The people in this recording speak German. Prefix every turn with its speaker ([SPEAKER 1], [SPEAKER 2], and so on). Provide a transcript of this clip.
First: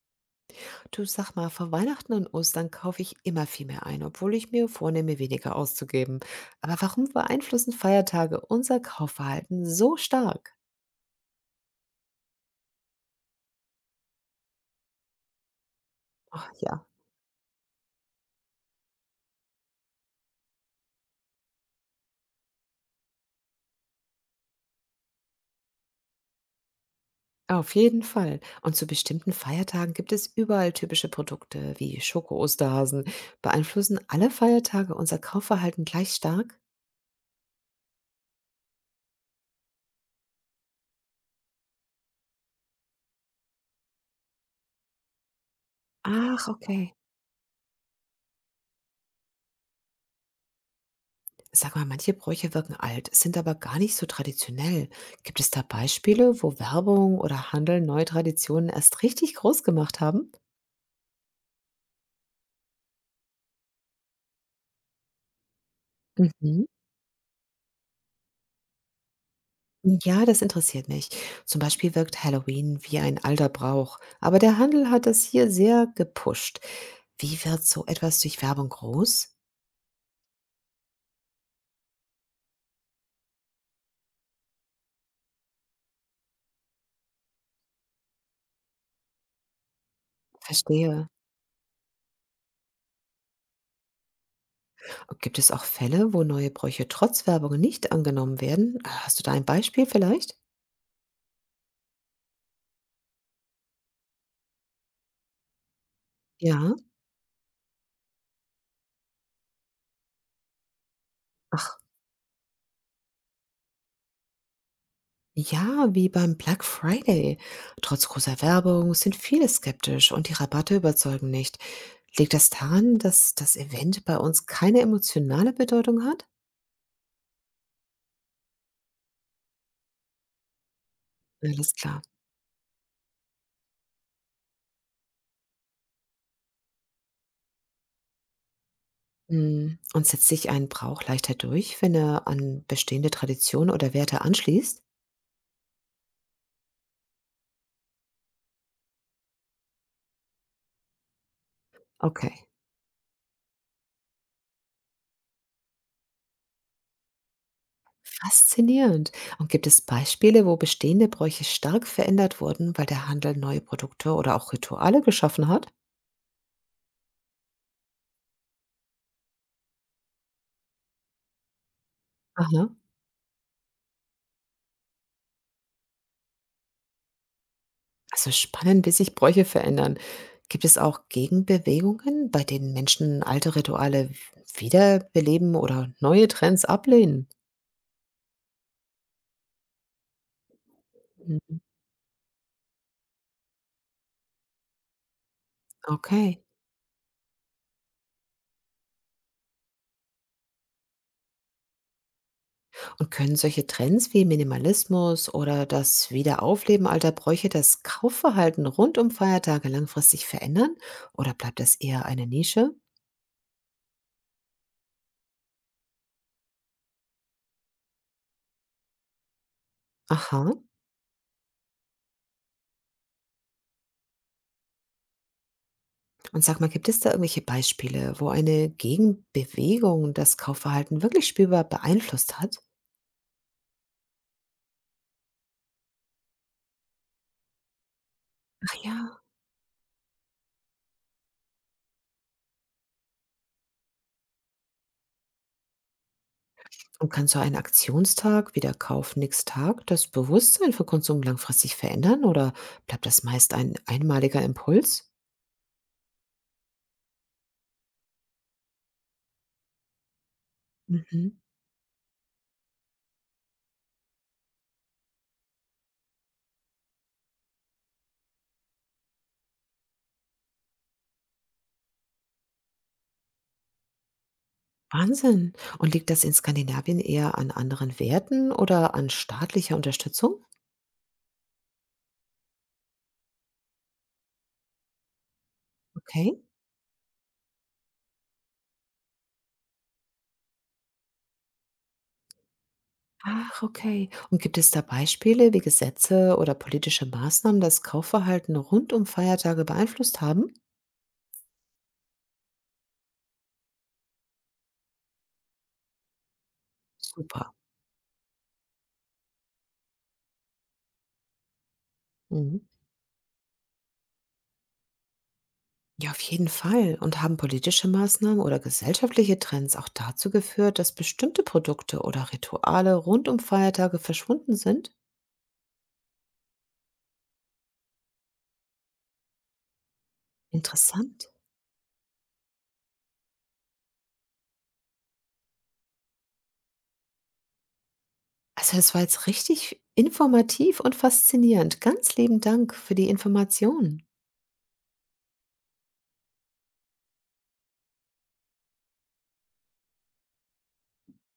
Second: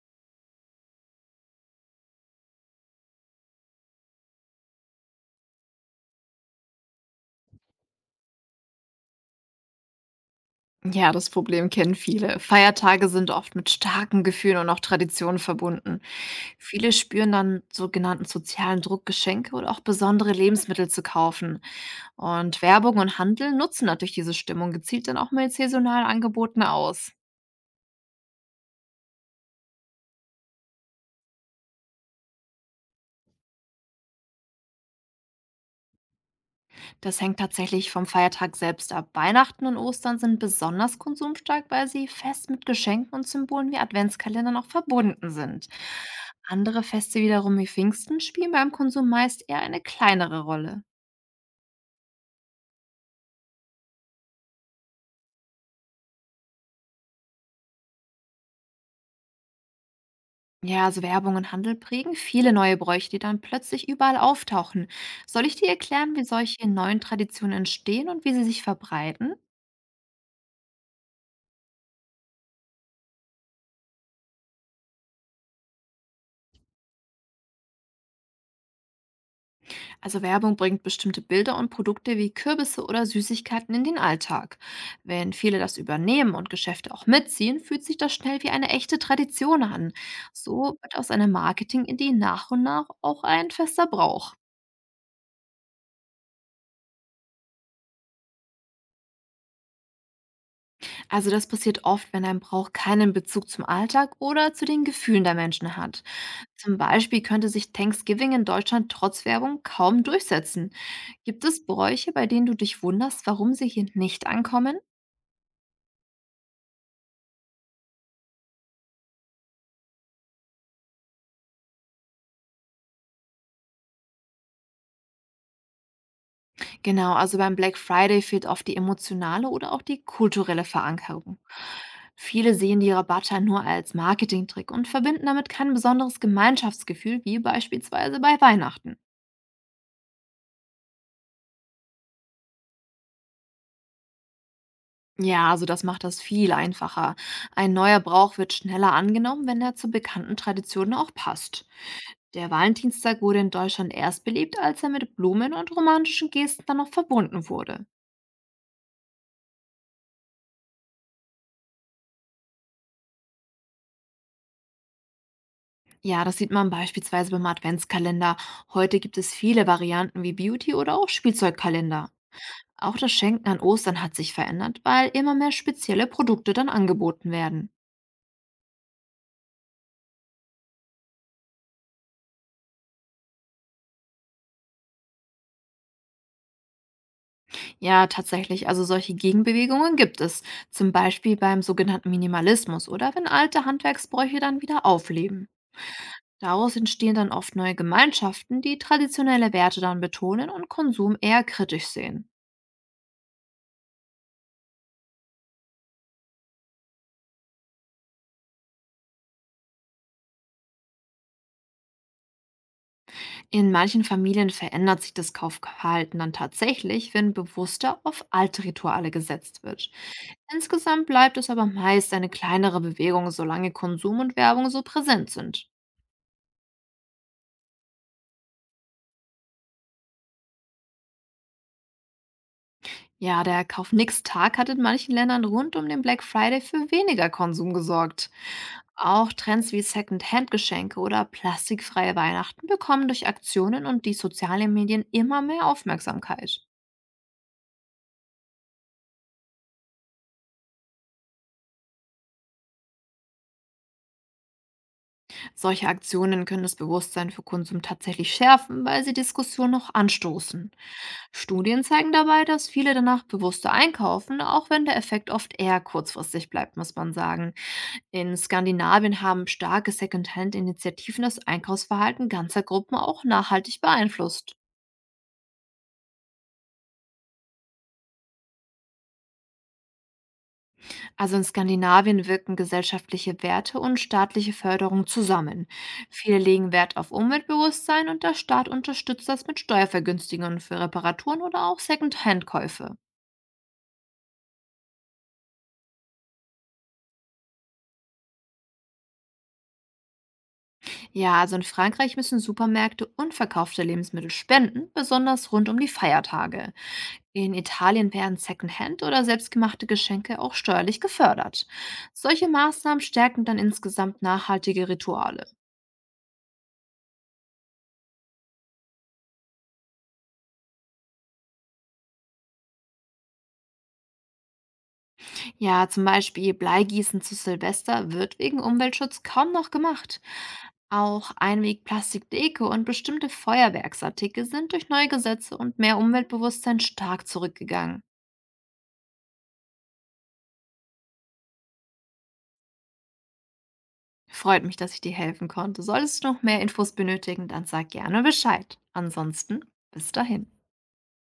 [SPEAKER 1] Du sag mal, vor Weihnachten und Ostern kaufe ich immer viel mehr ein, obwohl ich mir vornehme, weniger auszugeben. Aber warum beeinflussen Feiertage unser Kaufverhalten so stark?
[SPEAKER 2] Ja, das Problem kennen viele. Feiertage sind oft mit starken Gefühlen und auch Traditionen verbunden.
[SPEAKER 1] Ja,
[SPEAKER 2] Viele spüren dann sogenannten sozialen Druck, Geschenke oder auch besondere Lebensmittel zu kaufen. Und Werbung und Handel nutzen natürlich diese Stimmung gezielt dann auch mit saisonalen Angeboten aus.
[SPEAKER 1] auf jeden Fall. Und zu bestimmten Feiertagen gibt es überall typische Produkte wie Schoko-Osterhasen. Beeinflussen alle Feiertage unser Kaufverhalten gleich stark?
[SPEAKER 2] Das hängt tatsächlich vom Feiertag selbst ab. Weihnachten und Ostern sind besonders konsumstark, weil sie fest mit Geschenken und Symbolen wie Adventskalendern auch verbunden sind.
[SPEAKER 1] Ach,
[SPEAKER 2] Andere
[SPEAKER 1] okay.
[SPEAKER 2] Feste wiederum wie Pfingsten spielen beim Konsum meist eher eine kleinere Rolle.
[SPEAKER 1] Sag mal, manche Bräuche wirken alt, sind aber gar nicht so traditionell. Gibt es da Beispiele, wo Werbung oder Handel neue Traditionen erst richtig groß gemacht haben?
[SPEAKER 2] Ja, also Werbung und Handel prägen viele neue Bräuche, die dann plötzlich überall auftauchen. Soll ich dir erklären, wie
[SPEAKER 1] Mhm.
[SPEAKER 2] solche neuen Traditionen entstehen und wie sie sich verbreiten?
[SPEAKER 1] Ja, das interessiert mich. Zum Beispiel wirkt Halloween wie ein alter Brauch, aber der Handel hat das hier sehr gepusht. Wie wird so etwas durch Werbung groß?
[SPEAKER 2] Also Werbung bringt bestimmte Bilder und Produkte wie Kürbisse oder Süßigkeiten in den Alltag. Wenn viele das übernehmen und Geschäfte auch mitziehen, fühlt sich das schnell wie eine echte Tradition an. So wird
[SPEAKER 1] Verstehe.
[SPEAKER 2] aus einer Marketing-Idee nach und nach auch ein fester Brauch.
[SPEAKER 1] Gibt es auch Fälle, wo neue Bräuche trotz Werbung nicht angenommen werden? Hast du da ein Beispiel vielleicht?
[SPEAKER 2] Also das passiert oft, wenn ein Brauch keinen Bezug zum Alltag oder zu den Gefühlen der Menschen hat.
[SPEAKER 1] Ja.
[SPEAKER 2] Zum Beispiel könnte sich Thanksgiving in Deutschland trotz Werbung kaum durchsetzen. Gibt es
[SPEAKER 1] Ach,
[SPEAKER 2] Bräuche, bei denen du dich wunderst, warum sie hier nicht ankommen?
[SPEAKER 1] ja, wie beim Black Friday. Trotz großer Werbung sind viele skeptisch und die Rabatte überzeugen nicht. Liegt das daran, dass das Event bei uns keine emotionale Bedeutung hat?
[SPEAKER 2] Genau, also beim Black Friday fehlt oft die emotionale oder auch die kulturelle Verankerung.
[SPEAKER 1] Alles klar.
[SPEAKER 2] Viele sehen die Rabatte nur als Marketingtrick und verbinden damit kein besonderes Gemeinschaftsgefühl wie beispielsweise bei Weihnachten.
[SPEAKER 1] Mhm. Und setzt sich ein Brauch leichter durch, wenn er an bestehende Traditionen oder Werte anschließt?
[SPEAKER 2] Ja, also das macht das viel einfacher. Ein neuer Brauch wird schneller angenommen, wenn er zu bekannten Traditionen auch passt.
[SPEAKER 1] Okay,
[SPEAKER 2] Der Valentinstag wurde in Deutschland erst belebt, als er mit Blumen und romantischen Gesten dann noch verbunden wurde.
[SPEAKER 1] faszinierend. Und gibt es Beispiele, wo bestehende Bräuche stark verändert wurden, weil der Handel neue Produkte oder auch Rituale geschaffen hat?
[SPEAKER 2] Ja, das sieht man beispielsweise beim Adventskalender. Heute gibt es viele Varianten wie Beauty- oder auch Spielzeugkalender.
[SPEAKER 1] Aha.
[SPEAKER 2] Auch das Schenken an Ostern hat sich verändert, weil immer mehr spezielle Produkte dann angeboten werden.
[SPEAKER 1] Also spannend, wie sich Bräuche verändern. Gibt es auch Gegenbewegungen, bei denen Menschen alte Rituale wiederbeleben oder neue Trends ablehnen?
[SPEAKER 2] Ja, tatsächlich, also solche Gegenbewegungen gibt es. Zum Beispiel beim
[SPEAKER 1] Mhm.
[SPEAKER 2] sogenannten Minimalismus oder wenn alte Handwerksbräuche dann wieder aufleben.
[SPEAKER 1] Okay.
[SPEAKER 2] Daraus entstehen dann oft neue Gemeinschaften, die traditionelle Werte dann betonen und Konsum eher kritisch sehen.
[SPEAKER 1] Und können solche Trends wie Minimalismus oder das Wiederaufleben alter Bräuche das Kaufverhalten rund um Feiertage langfristig verändern? Oder bleibt das eher eine Nische?
[SPEAKER 2] In manchen Familien verändert sich das Kaufverhalten dann tatsächlich, wenn bewusster auf alte Rituale gesetzt wird.
[SPEAKER 1] Aha.
[SPEAKER 2] Insgesamt bleibt es aber meist eine kleinere Bewegung, solange Konsum und Werbung so präsent sind.
[SPEAKER 1] Und sag mal, gibt es da irgendwelche Beispiele, wo eine Gegenbewegung das Kaufverhalten wirklich spürbar beeinflusst hat?
[SPEAKER 2] Ja, der Kauf-Nix-Tag hat in manchen Ländern rund um den Black Friday für weniger Konsum gesorgt.
[SPEAKER 1] Ach ja.
[SPEAKER 2] Auch Trends wie Second-Hand-Geschenke oder plastikfreie Weihnachten bekommen durch Aktionen und die sozialen Medien immer mehr Aufmerksamkeit.
[SPEAKER 1] Und kann so ein Aktionstag wie der Kauf nix Tag das Bewusstsein für Konsum langfristig verändern oder bleibt das meist ein einmaliger Impuls?
[SPEAKER 2] Solche Aktionen können das Bewusstsein für Konsum tatsächlich schärfen, weil sie Diskussionen noch anstoßen.
[SPEAKER 1] Mhm.
[SPEAKER 2] Studien zeigen dabei, dass viele danach bewusster einkaufen, auch wenn der Effekt oft eher kurzfristig bleibt, muss man sagen. In Skandinavien haben starke Secondhand-Initiativen das Einkaufsverhalten ganzer Gruppen auch nachhaltig beeinflusst.
[SPEAKER 1] Wahnsinn. Und liegt das in Skandinavien eher an anderen Werten oder an staatlicher Unterstützung?
[SPEAKER 2] Also in Skandinavien wirken gesellschaftliche Werte und staatliche Förderung zusammen.
[SPEAKER 1] Okay.
[SPEAKER 2] Viele legen Wert auf Umweltbewusstsein und der Staat unterstützt das mit Steuervergünstigungen für Reparaturen oder auch Second-Hand-Käufe.
[SPEAKER 1] Ach, okay. Und gibt es da Beispiele, wie Gesetze oder politische Maßnahmen das Kaufverhalten rund um Feiertage beeinflusst haben?
[SPEAKER 2] Ja, also in Frankreich müssen Supermärkte unverkaufte Lebensmittel spenden, besonders rund um die Feiertage.
[SPEAKER 1] Super.
[SPEAKER 2] In Italien werden Second-Hand oder selbstgemachte Geschenke auch steuerlich gefördert. Solche
[SPEAKER 1] Mhm.
[SPEAKER 2] Maßnahmen stärken dann insgesamt nachhaltige Rituale.
[SPEAKER 1] Ja, auf jeden Fall. Und haben politische Maßnahmen oder gesellschaftliche Trends auch dazu geführt, dass bestimmte Produkte oder Rituale rund um Feiertage verschwunden sind?
[SPEAKER 2] Ja, zum Beispiel Bleigießen zu Silvester wird wegen Umweltschutz kaum noch gemacht.
[SPEAKER 1] Interessant.
[SPEAKER 2] Auch Einwegplastikdeko und bestimmte Feuerwerksartikel sind durch neue Gesetze und mehr Umweltbewusstsein stark zurückgegangen.
[SPEAKER 1] Also, das war jetzt richtig informativ und faszinierend. Ganz lieben Dank für die Informationen.
[SPEAKER 2] Freut mich, dass ich dir helfen konnte. Solltest du noch mehr Infos benötigen, dann sag gerne Bescheid. Ansonsten bis dahin.